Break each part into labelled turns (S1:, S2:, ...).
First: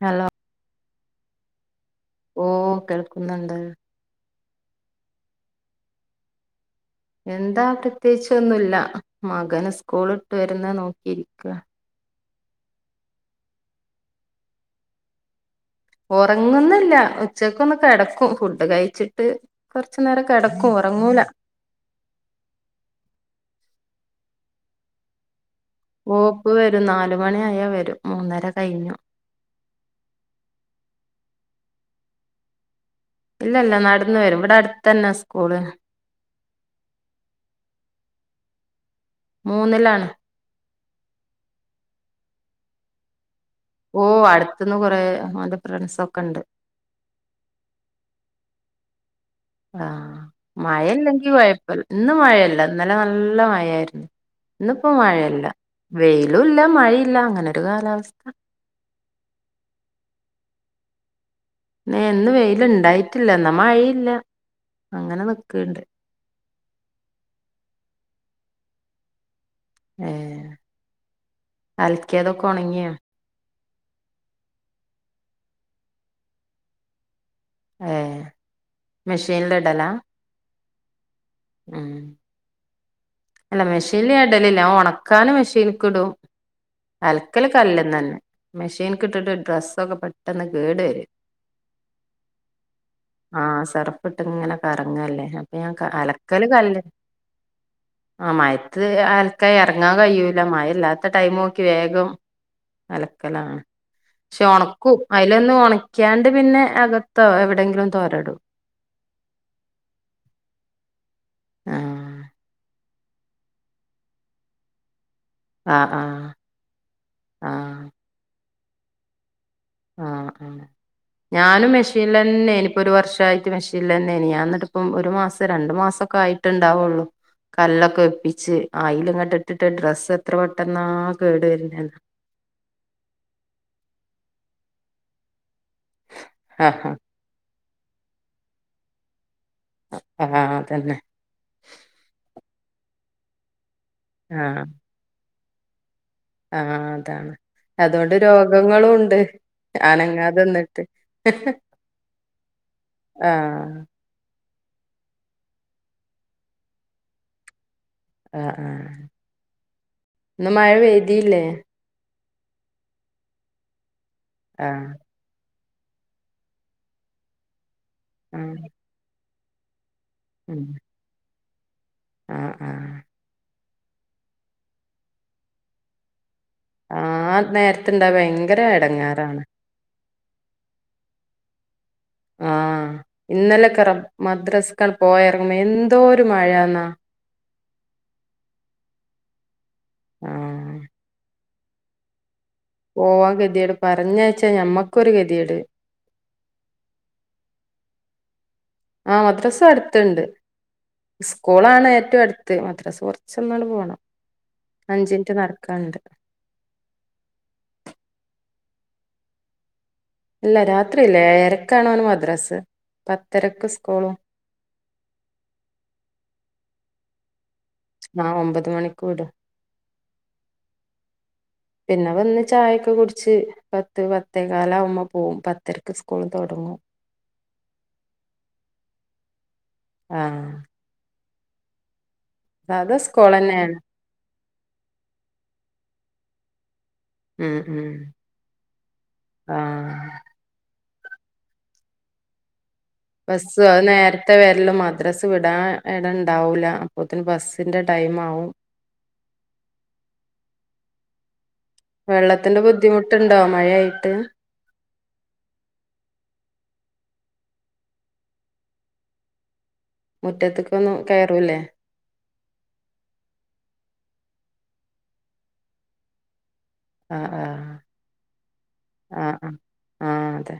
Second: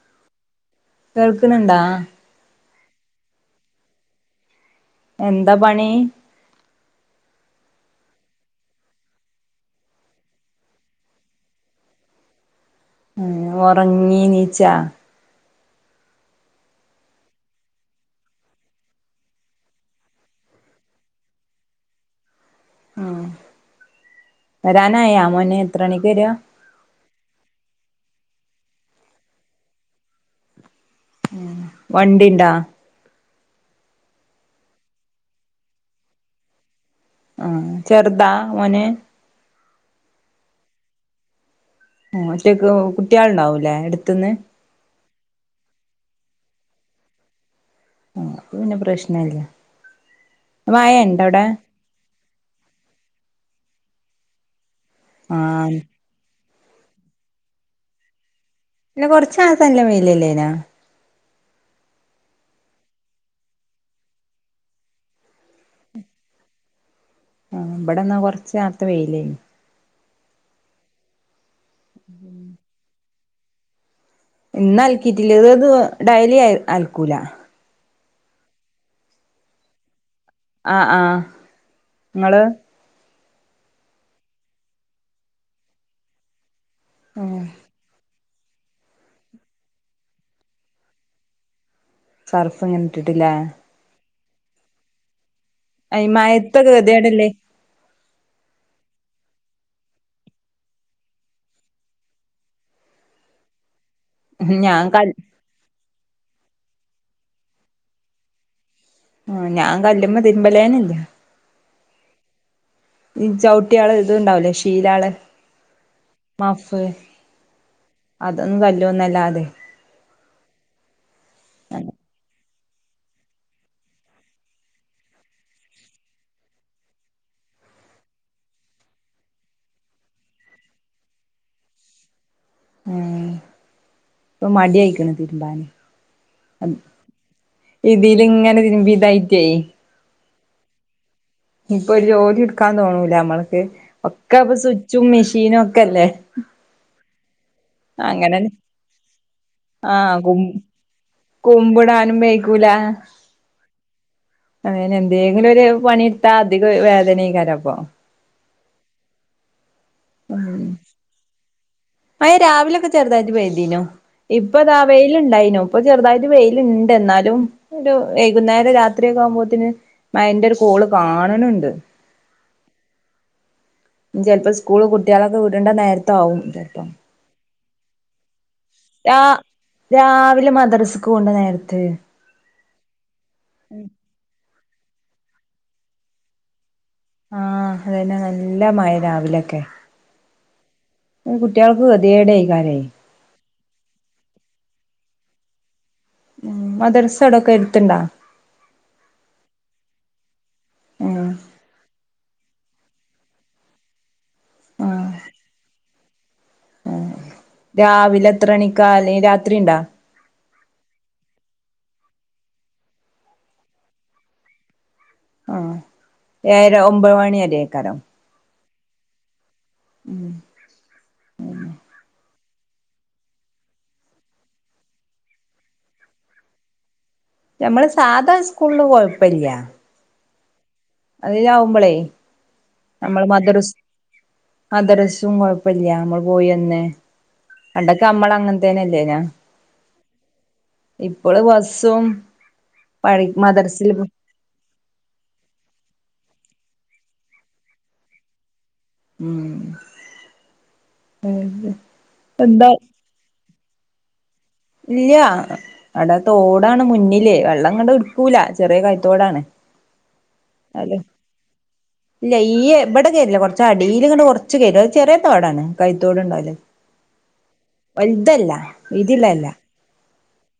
S1: Hello
S2: കേൾക്ക്ണ്ണ്ണ്ടാ?
S1: ഓ കേൾക്കുന്ന്ണ്ട്.
S2: എന്ത പണി?
S1: എന്താ പ്രത്യേകിച്ചൊന്നുല്ല. മകന് സ്ക്കൂള്ട്ട് വരുന്നഅ നോക്കിരിക്കാ.
S2: ഏ ഒറങ്ങിനീച്ചാ.
S1: ഒറങ്ങൊന്നല്ല. ഉച്ചക്കൊന്ന് കെടക്കു. ഫുഡ് കയ്ച്ച്ട്ട് കൊർച്ച് നേരം കെടക്കു. ഒറങ്ങൂല.
S2: ആഹ് വരാനായാ മോനെ
S1: ഓ പ്പ വരും നാല് മണിയായാ വരും. മൂന്നര കയിഞ്ഞൊ
S2: [inaudible] വണ്ടിണ്ടാ?
S1: ല്ലല്ല. നടന്ന് വരും. വ്ടട്ത്തന്നാ സ്ക്കൂള്.
S2: ആഹ് ചെർതാ മോന്?
S1: മൂന്നിലാണ്
S2: മ് ഒറ്റക്ക് കുട്ട്യോളുണ്ടാവൂല
S1: ഓ അടുത്ത്ന്ന് കുറെ മോന്റെ ഫ്രണ്ട്സ് ഒക്കെ ഇണ്ട്
S2: നമ്മൾക്ക് പിന്നെ പ്രശ്-
S1: ആഹ് മായ ഇല്ലകിൽ
S2: അവിടെ
S1: കുയപ്പില്ലാ ഇന്ന് മായില്ല ഇന്നലെ നല്ല മായയാരുന്ന് ഇന്ന് ഇപ്പം മഴയില്ല
S2: ആഹ്
S1: വെയിൽ ലും ഇല്ല മഴയും ഇല്ല അങ്ങനെ ഒരു കാലാവസ്ഥ
S2: പിന്നെ കുറച്ച് നേരാത്തനെ നല്ല വായിൽ അല്ലായിന
S1: ഇന്ന് വെയിൽഉണ്ടായിട്ടില്ല എന്നാ മഴയില്ല അങ്ങനെ നിക്കേണ്ട്
S2: ആഹ് ഇവിടെ ഇന്ന് കുറച്ച് നേരത്തെ വെയിലായിന്
S1: ആഹ് അൽക്കിയാതൊക്കെ ഉണങ്ങിയോ
S2: ഇന്ന് അൽക്കിട്ടില്ല ദു ഡെയിലി അൽ അൽക്കുല്ലാ
S1: ആഹ് മിഷന് ഇടലാ
S2: ആഹ് ആഹ്
S1: ഉം
S2: ഇങ്ങള്
S1: അല്ല മിഷിനിൽ ഞാൻ ഇടലില്ലാ ഞാൻ ഒണക്കാന് മിഷിനീക്ക് ഇടും അൽക്കല് കല്ല്ന്നെന്നെ മെഷീൻക്ക് ഇട്ടിട്ട് ഡ്രസ്സൊക്കെ പെട്ടെന്ന് കേട് വര
S2: സർഫ്ങ്ങിട്ട്ട്ടില്ലേ
S1: കിട്ട് ഇങ്ങനെകറങ്ങല്ലേ
S2: അത് മഴത്തൊക്കെ കെതിയേടല്ലേ അത്
S1: ആ മയത്ത് അൽക്കാ എറങ്ങാൻ കഴിയൂല്ല മഴ ഇല്ലാത്ത ടൈമോ ക്കി വേഗം അലക്കലാണ് പക്ഷെ
S2: ഞാൻ
S1: ഒണക്കും
S2: കൽ
S1: അതിലൊന്ന് ഒണ ക്കാണ്ട് പിന്നെ അകത്തോ എവിടെങ്കിലും തോരടും
S2: ആ ഞാൻ കല്ലുമ്മ തിരുമ്പലേനില്ല
S1: ആഹ്
S2: ഈ ചവിട്ടിയള് ഇത്ണ്ടാവലേ ഷീലാള്
S1: ആ ആ ആഹ്
S2: അതൊന്നും കല്ല്മന്നല്ലാതെ
S1: ആഹ് ആഹ് ഞാനും മെഷീനില്ന്നേനി ഇ ഇപ്പൊ ഒരു വർഷയിട്ട് മെഷീലെന്നേനി ഞാൻ ന്നിട്ട് ഇപ്പം ഒരു മാസം രണ്ടു മാസാക്കെ ആയിട്ട് ഇണ്ടാവുള്ളു കല്ലൊക്കെ വെപ്പിച്ച് ആയില്ല് ഇങ്ങട്ട് ഇട്ടിട്ട് ഡ്രസ്സ് എത്ര പെട്ടെന്നാ കേടു വരുന്നെന്നോ
S2: ആഹ് ഇപ്പൊ മടി അയിക്ക്ണ് തിരുമ്പാന്
S1: ആഹ്
S2: ഇതില് ഇങ്ങനെ തിര്മ്പിതായി ട്ടേ
S1: അ ഹാ അതെന്നെ
S2: ഇപ്പൊ ഒരു ജോലി ഇട്ക്കാൻ തോന്നൂല ണമ്മൾക്ക് ഒക്കെ ഇപ്പം
S1: ആഹ്
S2: സുച്ചും മിഷീ നൊക്കെ അല്ലേ
S1: ആഹ് അതാണ് അതുകൊണ്ട്
S2: അങ്ങനെന്നെ
S1: രോഗങ്ങളുണ്ട്
S2: ആഹ് കു
S1: അനങ്ങാതെന്നിട്ട്
S2: കുമ്പിടാനും
S1: ആഹ്
S2: അതെന്നെ എന്തെലും ഒരു പണിട്ത്താ അധിക വേദനേക്കാരം അപ്പൊ
S1: ആ ആ ഇന്ന്
S2: ഉം
S1: മഴ പെയ്തീല്ലേ
S2: മഴ രാവിലൊക്കെ ചെറുതായിട്ട് പെയ്തീനു ഇപ്പൊ ഇതാ
S1: ആഹ്
S2: വെയില് ഇണ്ടായിനൊ ഇപ്പൊ ചെറുതായിട്ട് വെയിലുണ്ട് എന്നാലും ഒരു
S1: ആഹ്
S2: വൈകുന്നേരം രാത്രിയൊക്കെ ആവുമ്പോ പിന്നെ മഴന്റെ ഒരു കോള് കാണ് ണ് ണ്ട് [unintelligible]
S1: ആ ആ
S2: ചിലപ്പോ സ്കൂള് കുട്ടികളൊക്കെ വിടണ്ട നേരത്ത് ആകും
S1: ആ നേരത്തെ എന്താ വേണ ഭയങ്കര
S2: രാ
S1: എടങ്ങേറാണ്
S2: രാവിലെ മദ്രസക്ക് പോണ്ട നേരത്ത്
S1: ആ ഇന്നലെ മദ്രസ പോയ ഇറങ്ങുന്ന എന്തൊരു മഴയന്നാ
S2: ആ അതന്നെ നല്ല മഴ രാവിലൊക്കെ
S1: ആ
S2: കുട്ടികൾക്ക് [unintelligible] തിയട ആായി
S1: പോവാൻ ഗതിയേട് പറഞ്ഞയച്ചാ ഞമ്മക്കൊരു ഗതികേട്
S2: മദ്രസയുടൊക്കെ എടുത്തിണ്ടാ
S1: ആ മദ്രാസ അടുത്തുണ്ട്
S2: ഏഹ്
S1: സ്കൂളാണ് ഏറ്റവും അടുത്ത് മദ്രാസ് കുറച്ചൊന്നാണ് പോണം
S2: ആഹ്
S1: അഞ്ചുമിനിറ്റ് നടക്കാണ്ട്
S2: ആഹ് രാവിലെ എത്ര മണിക്കാല് രാത്രി ഉണ്ടാ
S1: ഇല്ല രാത്രിയില്ല ഏഴരക്കാണ് അവന് മദ്രാസ് പത്തരക്ക് സ്കൂളും
S2: ആ ഏഴര ഒമ്പത് മണിവരെ
S1: നാളെ ഒമ്പത് മണിക്കൂട്
S2: ഉം
S1: പിന്നെ വന്നി ചായയൊക്കെ കുടിച്ച് പത്ത് പത്തേ കാലാവുമ്പ പോകും പത്തരക്ക് സ്കൂൾ തൊടങ്ങും
S2: ഞമ്മള് സാധാ സ്കൂള്ന് കൊഴപ്പില്ല
S1: ആ
S2: അതിലാവുമ്പളേ നമ്മൾ മദരസ്
S1: സ്കൂളെന്നേണ്
S2: മദരസും കുഴപ്പില്ല നമ്മൾ ഓ തന്നെ
S1: ഉം ഉം
S2: ഇടക്ക് ഞമ്മൾ അങ്ങനെ തന്നെല്ലേ
S1: ആഹ്
S2: ഇപ്പൾ ബസഉം
S1: ബസൊ നേരത്തെ വരെല്ല മദ്രാസ് വിടാനാ ഇട ഉണ്ടാവൂല്ല അപ്പത്തിന് ബസ്സിന്റെ ടൈം ആവും
S2: ഉം
S1: വെള്ളത്തിന്റെ
S2: എന്താ
S1: ബുദ്ധിമുട്ടുണ്ടോ മഴയാ തെ
S2: ഇല്ല്യ അട തോടാണ് മുന്നില് വെള്ളം ഇങ്ങട് ഉടുക്കൂല ചെറിയ കൈ ത്തോടാണ്
S1: മുറ്റത്ത്ക്കൊന്നും
S2: അലോ
S1: കയറൂലേ
S2: ഇല്ല ഈ ഇവിടെ കേറില്ല കുറച്ച് അടില് ക കൊറ [unintelligible] ചെറിയ തോടാണ് കൈത്തോടുണ്ടാവല്
S1: ആഹ് ആഹ്
S2: വൽതല്ല
S1: ആഹ്
S2: ഇതില്ലല്ല
S1: ആഹ് ആഹ് അതെ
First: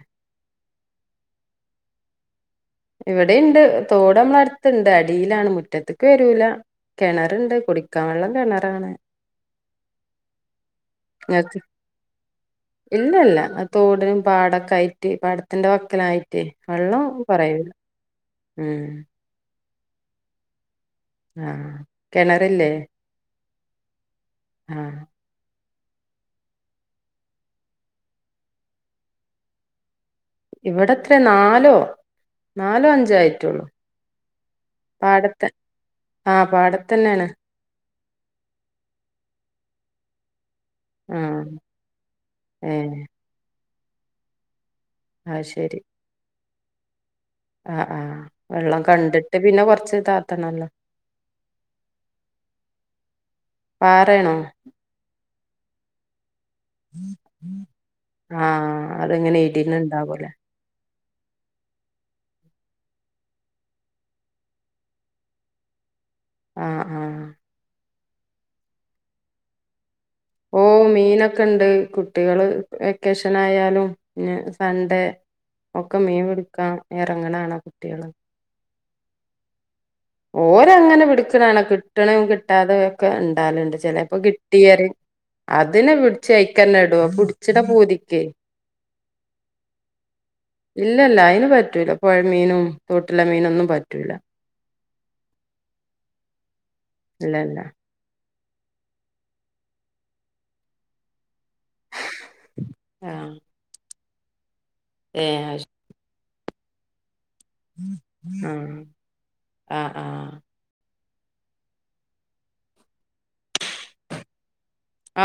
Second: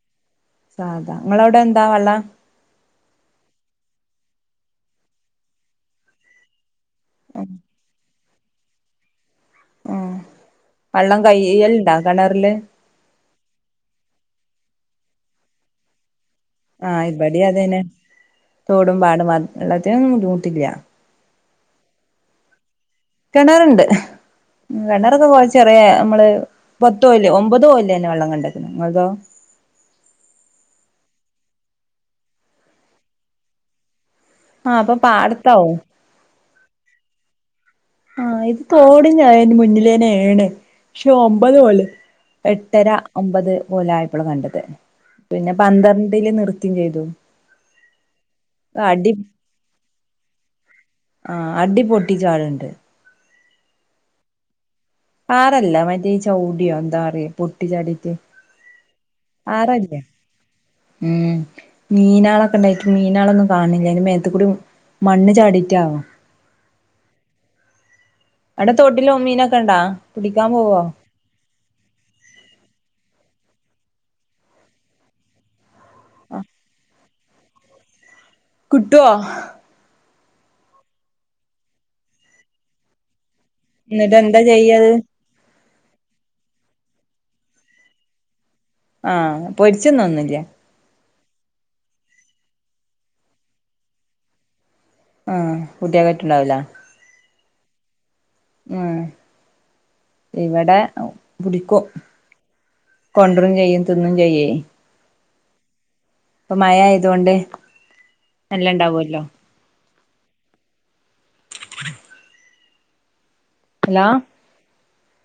S2: സാധാ നിങ്ങളവിടെ എന്താ വെള്ള
S1: ഇവിടെണ്ട് തോട് നമ്മടടുത്തുണ്ട് അടിയിലാണ് മുറ്റത്തക്ക് വരൂല്ല കിണറുണ്ട് കുടിക്കാൻ ഉളള വെ കളറാണ്
S2: ആ വള്ളം കൈയ്യ്ല്ണ്ടാ കെണറ്ല്
S1: ഇല്ല ഇല്ല ആ തോടിനും പാടക്കയ്ട്ട് പാടത്തിന്റെ വക്കിലാ
S2: ആ ഇബിടേം അത് നേ
S1: ഉം
S2: തോടും പാടും ന്ന് വെള്ളത്തിനൊന്നും ബുദ്ധിമുട്ടില്ല
S1: അ ആ കെണറില്ലേ
S2: കെണറ്ണ്ട് കെണറൊക്കെ കോർ ചെറിയ അമ്മള് പത്തോല് ഒമ്പതോൽ ലേന്നെ വെള്ളം കണ്ട്ക്ക്ന് ഇങ്ങൾതോ
S1: ഇവിടെത്ര നാലോ നാലോ അഞ്ചോ ആയിട്ടോള്ളു
S2: ആഹ് അപ്പൊ
S1: പാടത്ത്
S2: പാടത്താവും
S1: ആ പാടത്തന്നെണ്
S2: ആ ഈ തോടി നാ യന് മുന്നിലേനാണ് പക്ഷെ
S1: ആ
S2: ഒമ്പത് പോലെ
S1: ഏ
S2: എട്ടര ഒമ്പത് പോലായപ്പോളാ കണ്ടത്
S1: അത്
S2: പിന്നെ
S1: ശരി
S2: പന്ത്രണ്ടില് നിർ ത്യം ചെയ്തു
S1: ആ ആഹ് വെള്ളം
S2: അടി
S1: കണ്ടിട്ട് പിന്നെ കൊറച്ച് താത്തണല്ലോ
S2: ആഹ് അടി പൊട്ടിച്ചാടുണ്ട്
S1: പാറയാണോ
S2: പാറല്ല വലിയ ചൗടിയോ എന്താറയാ പൊട്ടി ചാടിയിറ്റ്
S1: ആ അതിങ്ങനെ ഇടിന്
S2: പറല്ല
S1: ഇണ്ടാവൂലേ
S2: മ് മീനാളെ കണ്ടായിട്ട് മീനാളാന്നും കാണില്ല അയ്ന്റെ മേത്തുകൂടി മണ്ണ് ചാടിയ്റ്റാവും
S1: ആഹ് ആഹ്
S2: അവിടെ തോട്ടില് ഉ മീനൊക്കെ ഇണ്ടാ പിടിക്കാൻ
S1: ഓ
S2: പോവോ
S1: മീനൊക്കെ ഇണ്ട് കുട്ടികള് വെക്കേഷന് നായാലും ഞ് സൺ‌ഡേ ഒക്കെ മീൻ പിടിക്കാ എ ക്കങ്ങനാണ് കുട്ട്യോള്
S2: കിട്ടുവോ
S1: ഓര് അങ്ങനെ മിടുക്കനാണ് കിട്ടണം കിട്ടാതെയൊക്കെ ഇണ് ട്ടാനുണ്ട്
S2: എന്നിട്ട്
S1: ചിലപ്പോ
S2: എന്താ
S1: കിട്ടിയാര്
S2: ചെയ്യത്
S1: അതിനെ പിടിച്ചു അഴിക്കന്നെടും പുടച്ച്ണ പൂതിക്കെ
S2: ആ പൊരിച്ച തിന്നൊന്നൂല്ല്യേ
S1: ല്ല ല്ലാ അയ്ന് പറ്റൂല്ല പൊഴ മീനും തോട്ടിലെ മീനും ഒന്നും പറ്റൂല
S2: ആഹ് കുട്ടിയേക്ക് പറ്റ്ണ്ടാവുല
S1: ഇല്ല ഇല്ലാ
S2: മ് ഇവടെ ഇവിടെക്കോം
S1: ആഹ്
S2: കൊണ്ടാരേം ചെയ് തിന്നും ചെയ്യേ
S1: ഏ
S2: പ്പ മയ ആയത്കൊണ്ട്
S1: ആഹ് ആ
S2: [inaudible] ഹലോ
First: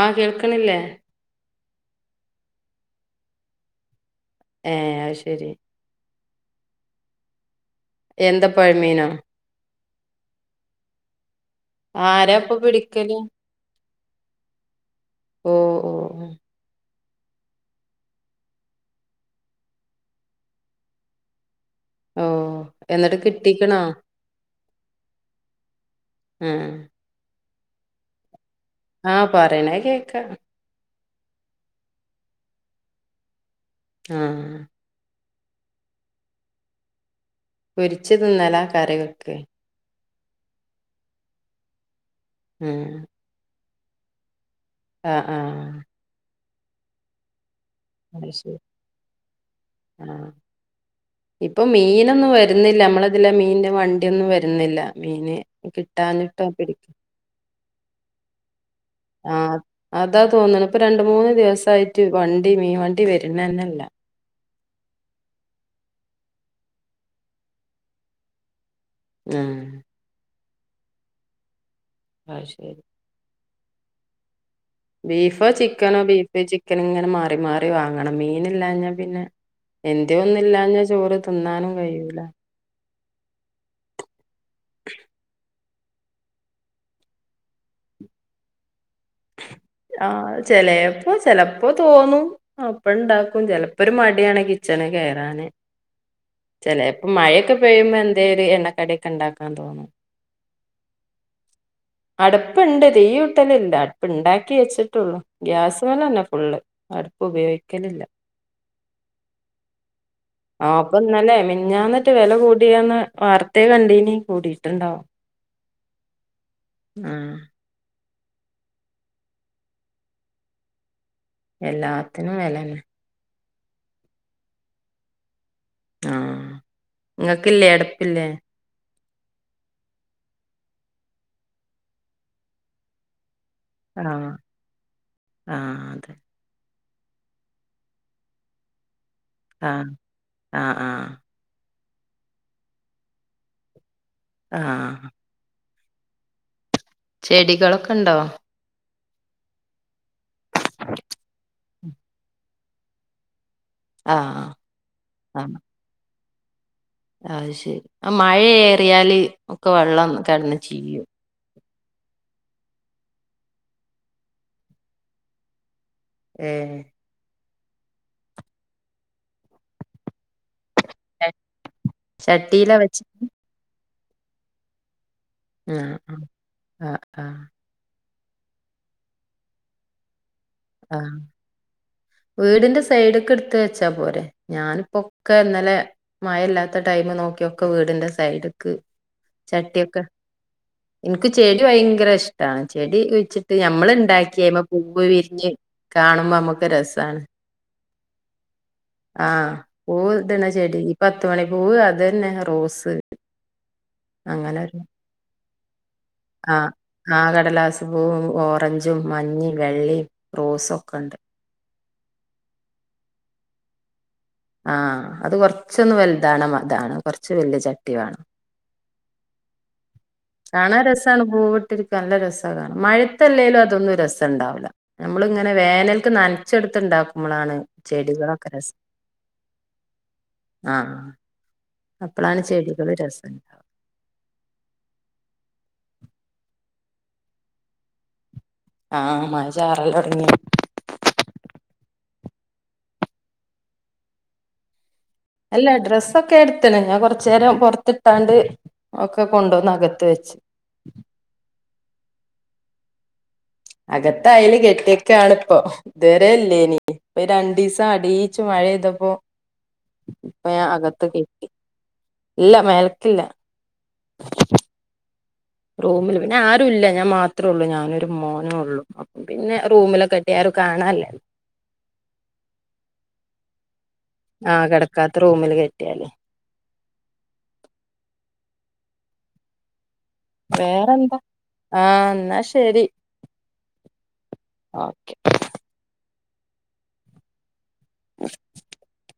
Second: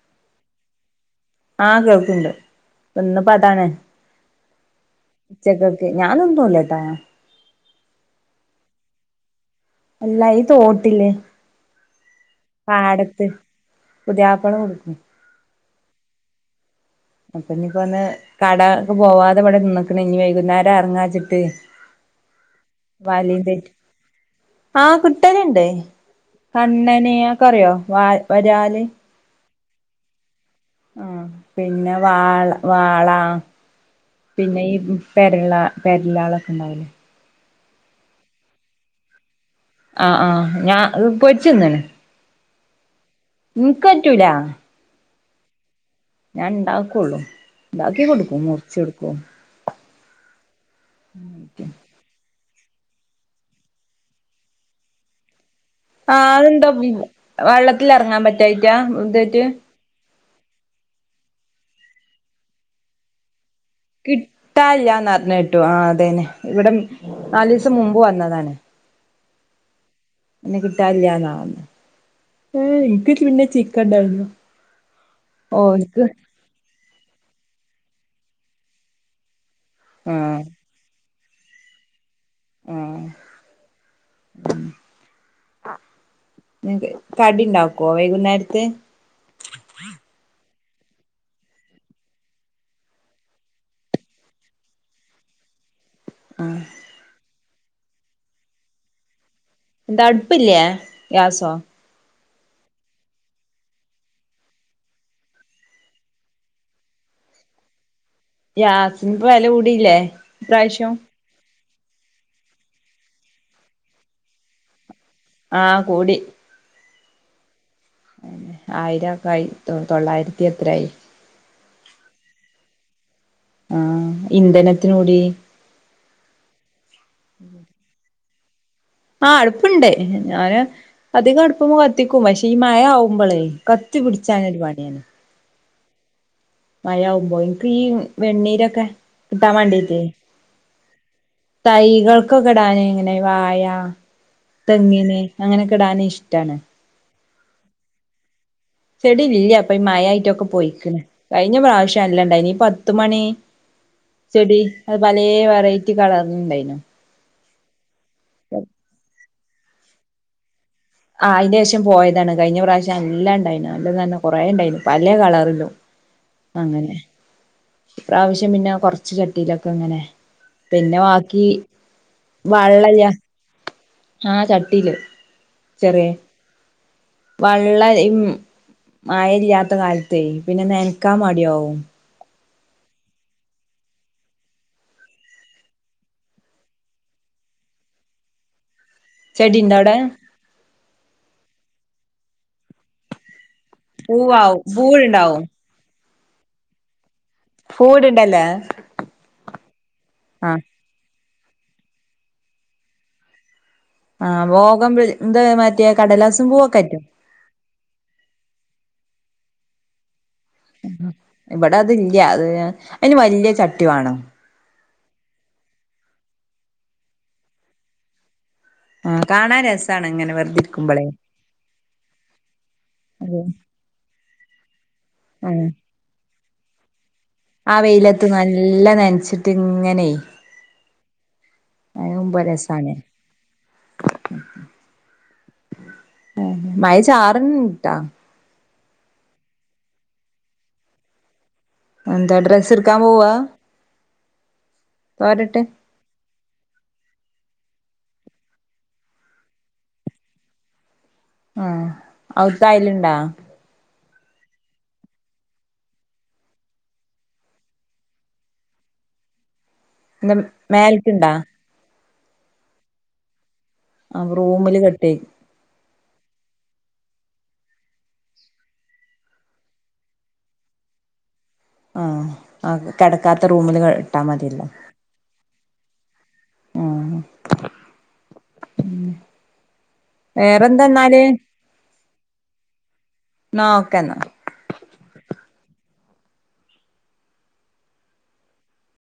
S1: ആഹ് കേൾകണില്ലേ?
S2: ആഹ് കേൾക്കുണ്ട് പിന്നെ പാട്ടാണെ
S1: ഏ അത് ശെരി
S2: ഉച്ചക്കേക്ക് ഞാ അയ്നൊന്നുല്ലാട്ടാ
S1: എന്ത് പൊഴമീനാ
S2: അല്ല ഈ തോട്ടിലെ
S1: ആരാ അപ്പോ പിടിക്കല്
S2: പുതിയാപ്പിള പിടിക്കും
S1: ഓ ഓഹ് ഹും
S2: അപ്പോ ഇനിപ്പൊന്ന് കടക്കു പോവാതെ ഇവിടെ നിന്നേക്കണ് ഇനി വൈകുന്നേരം ഇറങ്ങാച്ചിട്ട്
S1: ഓഹ് എന്നിട്ട്
S2: വലയും തെറ്റി
S1: കിട്ടിക്കണാ
S2: ആഹ് കിട്ടല്ണ്ട് അങ്ങനെയാ ക്കറിയോ വാ വരാല്
S1: വേണേൽ കേക്കാ
S2: ആഹ് പിന്നെ വാ വാള
S1: ആഹ്
S2: പിന്നെ [unintelligible]
S1: പെരിച്ച് തിന്നലാ കറിവെയ്ക്കാ
S2: അ ആഹ് പൊരിച്ചു തിന്നണ്
S1: ഉം
S2: എനിക്ക് പറ്റൂല
S1: ആ ആഹ്
S2: ഞാൻ ഉണ്ടാക്കുള്ളു
S1: അത് ശരി ആഹ് ഇപ്പോ മീനെന്നും വരുന്നില്ല നമ്മളിതിലെ മീൻ്റെ വണ്ടി ഒന്നും വരുന്നില്ല മീന്
S2: ആഹ്
S1: കിട്ടാഞ്ഞിട്ടാ
S2: അതെന്താ
S1: പിടിക്ക
S2: വെള്ളത്തി വെള്ളത്തിൽ ഇറങ്ങാൻ പറ്റാ [unintelligible]
S1: എന്താ തോന്നുണ് ഇപ്പാ രണ്ടു മൂന്ന് ദിവസായിട്ട് വണ്ടി മീൻവണ്ടി വരുന്ന തന്നെ
S2: കിട്ടാൻ ഇല്ലാ അറിഞ്ഞ കേട്ടു ഇവിടെ നാല് ദിവസം മുൻപ് വന്നതാണ്
S1: ആഹ്
S2: പിന്നെ കിട്ടാനില്ലാതെ ആവും
S1: അത്
S2: ഏയ് ഇല്ലേൽ പിന്നെ ചിക്കൻ കണ്ടാരുന്നു
S1: ബീഫ് ചിക്കന് ബീഫ് ചിക്കന് ഇങ്ങനെ ഇങ്ങനെ മാറി മാറി വാങ്ങണം മീനില്ലാഞ്ഞാ പിന്നെ എന്തേയ്
S2: ആഹ്
S1: ഒന്നൂലാഞ്ഞ ചോറ് തിന്നാനും കഴിയൂല
S2: ഉം [inaudible] കടി ഉണ്ടാക്കുമോ വൈകുന്നേരത്തെ
S1: [inaudible] ചെലയപ്പം ചെലപ്പോൾ തോന്നും അപ്പോൾ ഉണ്ടാക്കും ചിലപ്പോൾ ഒരു മടി ആണ് കിച്ചണിൽ കേറാൻ ചെലയപ്പം മഴയെക്കെ മഴപെയ്യുമ്പോൾ എന്തേലും എണ്ണ കടിയെക്കെ ഉണ്ടാക്കാൻ തോന്നും
S2: ന്താ അടുപ്പ് ഇല്ലേ ഗ്യാസോ
S1: അടുപ്പ് ഉണ്ട് തീ കുത്തലില്ല അടുപ്പ് ഉണ്ടാക്കി വെച്ചിട്ടുള്ളു ഗ്യാസിനാത്ത് തന്നെ ഫുൾ അടുപ്പ് ഉപയോഗിക്കലില്ല
S2: ഗ്യാസിന് ഇപ്പോ വില കൂടിയില്ലേ ഇപ്രാവിശ്യം
S1: ഞാൻ എന്നിട്ട് വില കൂടിയോന്ന് വാർത്തയിൽ കണ്ടയ്ന് കൂടിട്ടുണ്ടോ
S2: ആ കൂടി
S1: ആ
S2: ആയിരമൊക്കെയായി തൊള്ളായിരത്തി എത്ര ആയി
S1: എല്ലാത്തിനും വില തന്നെ
S2: ആ ഇന്ധനത്തിന് കൂടി
S1: ആ നിങ്ങക്കില്ലേ അടുപ്പില്ലേ
S2: ആ അടുപ്പുണ്ട് ഞാനാ അധികം അടുപ്പ് കത്തിക്കു.. പക്ഷേ മഴ ആകുമ്പോഴേ കത്തി
S1: ആ
S2: പിടിച്ചാ [unintelligible]
S1: ആ
S2: മഴ ആകുമ്പോ എനി [unintelligible]
S1: ആ ആ
S2: തൈകൾക്കൊക്കെ ഇടാനേ ഈ വാഴ
S1: ആ
S2: തെങ്ങിന് അങ്ങനൊക്കെ ഇടാന് ഇഷ്ടാണ്
S1: ചെടികൾ ഒക്കെ ഉണ്ടോ
S2: ചെടി ഇല്ല ഇപ്പോ മഴയായിട്ടൊക്കെ പോയിരിക്കണ് കഴിഞ്ഞ പ്രാവശ്യം ഉണ്ടായിരുന്നു ഈ പത്തു മണി
S1: ആ
S2: ചെടി അത് പല വെറയിറ്റി കളർ ണ്ടേന
S1: അതു ശരി മഴയേറിയാല് കൊള്ളാം [unintelligible]
S2: ആ അതിനു ശേഷം [unintelligible] പോയതാണ് കഴിഞ്ഞ പ്രാവശ്യം എല്ലാം ഉണ്ടായിരുന്നതാണ് [inaudible] കുറെ ഉണ്ടായിരുന്നു പല കളറിലും
S1: ഏ
S2: അങ്ങനെ ഈ പ്രാവശ്യം പിന്നെ കുറച്ച് ചട്ടിയിലൊക്കെ ഇങ്ങനെ പിന്നെ ബാക്കി
S1: ചട്ടിയിലാ
S2: വഇളല്ല.
S1: വെച്ച്
S2: ആ ചട്ടിയില്.
S1: ങ്അ ങ ആ ആ
S2: വള ഉം മഴയില്ലാത്ത കാലത്തേ പിന്നെ
S1: ആ
S2: നനക്കാൻ മടിയാവും.
S1: വീടിന്റെ സൈഡിലൊക്കെ എടുത്ത് വച്ചാ പോരെ ഞാനിപ്പോ ഒക്കെ ഇന്നലെ മഴയില്ലാത്ത ടൈമ് നോക്കി ഒക്കെ വീടിന്റെ സൈഡിക്ക്
S2: ചട്ടിയുണ്ടോ അവിടെ?
S1: എനിക്ക് ചെടി ഭയങ്കര ഇഷ്ടാണ് ചെടി വെച്ച് ത് നമ്മൾ
S2: പൂവാവും
S1: ഉണ്ടാക്കിയപ്പ പൂവ്
S2: പൂവുണ്ടാവും
S1: വിരിഞ്ഞ്. കാണുമ്പം നമ്മക്ക് രസാണ്.
S2: പൂവിടുണ്ടില്ലെ?
S1: ങഅ പൂ ഇടണ ചെടി ഇപ്പ പത്ത് മണിപൂ, അതെന്നെ റോസ്.
S2: [unintelligible] പൂവൊക്കെ പറ്റും
S1: ങഅ ആ കാലാസും പൂ, ഒറഞ്ചും. മഞ്ഞി, വെള്ളി റോ സൊക്കെണ്ട്.
S2: അത് ഇല്ല അത് ന് അതിന് വല്ല്യ ചട്ടി വാണം.
S1: ആഹ് അത് കൊർച്ചൊന്ന് വൽതാണ് വ അതതാണ് കൊർച്ച് വല്യ ചട്ടി വാണം
S2: ആഹ് കാണാൻ രസ
S1: കാണാൻ രസാണ്, പൂവിട്ടിരിക്ക നല്ല രസാ കാണാ മഴത്തല്ലേലും അതൊന്നും രസണ്ടാവൂല. നമ്മള് ഇങ്ങനെ
S2: ആഹ്
S1: വേനൽക്ക് നല്ല [unintelligible]
S2: ആ വെയിലത്ത് നല്ല നൻച്ചിട്ട് ഇങ്ങനെ
S1: ആഹ്
S2: അതാവുമ്പോ
S1: അപ്പളാണ് ചെടികളും
S2: രസാണ്
S1: രസണ്ടാ
S2: മഴ ചാർ ണ് ണ്ട് ട്ടോ
S1: ആഹ് മഴ ചാറലൊടങ്ങി
S2: എന്താ ഡ്രസ് ഇട്ക്കാ പോവാ? തോരട്ട്
S1: അല്ല ഡ്രസൊക്കെ എട് ഞൻ കൊറച്ചേരം പൊർ തിട്ടാണ്ട് ഒക്കെ കൊണ്ടോന്ന് അകത്ത് വെച്ച്
S2: ആഹ് ഔത്തയല് ഇണ്ട
S1: അകത്തയ്ല് കേട്ടയ്കാണ് ഇപ്പം ഇത് വരെ ഇല്ലേനി ഇപ രണ്ടീസം അടീച്ച് മഴ പെയ്തപ്പം
S2: ന്ത മേൽക് ഇണ്ടാ
S1: ഇല്ല മേലക്കില്ല
S2: റൂമില് കെട്ടി
S1: റൂമിൽപിന്നെആരും ഇല്ല ഞാൻ മാത്രേ ഒള്ളു ഞാനും ഒരുമോനും ഒള്ളു അപം പിന്നെ റൂമിൽ കെട്ടി ആരും കാണാല്ലല്ലോ
S2: ആഹ് കെടകാത്ത റൂമില് ഇട്ടാ
S1: ആഹ്
S2: മതിയല്ലോ
S1: കെടകാത്ത റൂമിൽ കേ ട്ടിയാല്
S2: ആഹ് [unintelligible]
S1: വേറെന്താ?
S2: വേറെന്താന്നാല്
S1: ആഹ് എന്ന ശരി
S2: ഇന്നാ ഓകെന്നാ
S1: ഓകെ [unintelligible]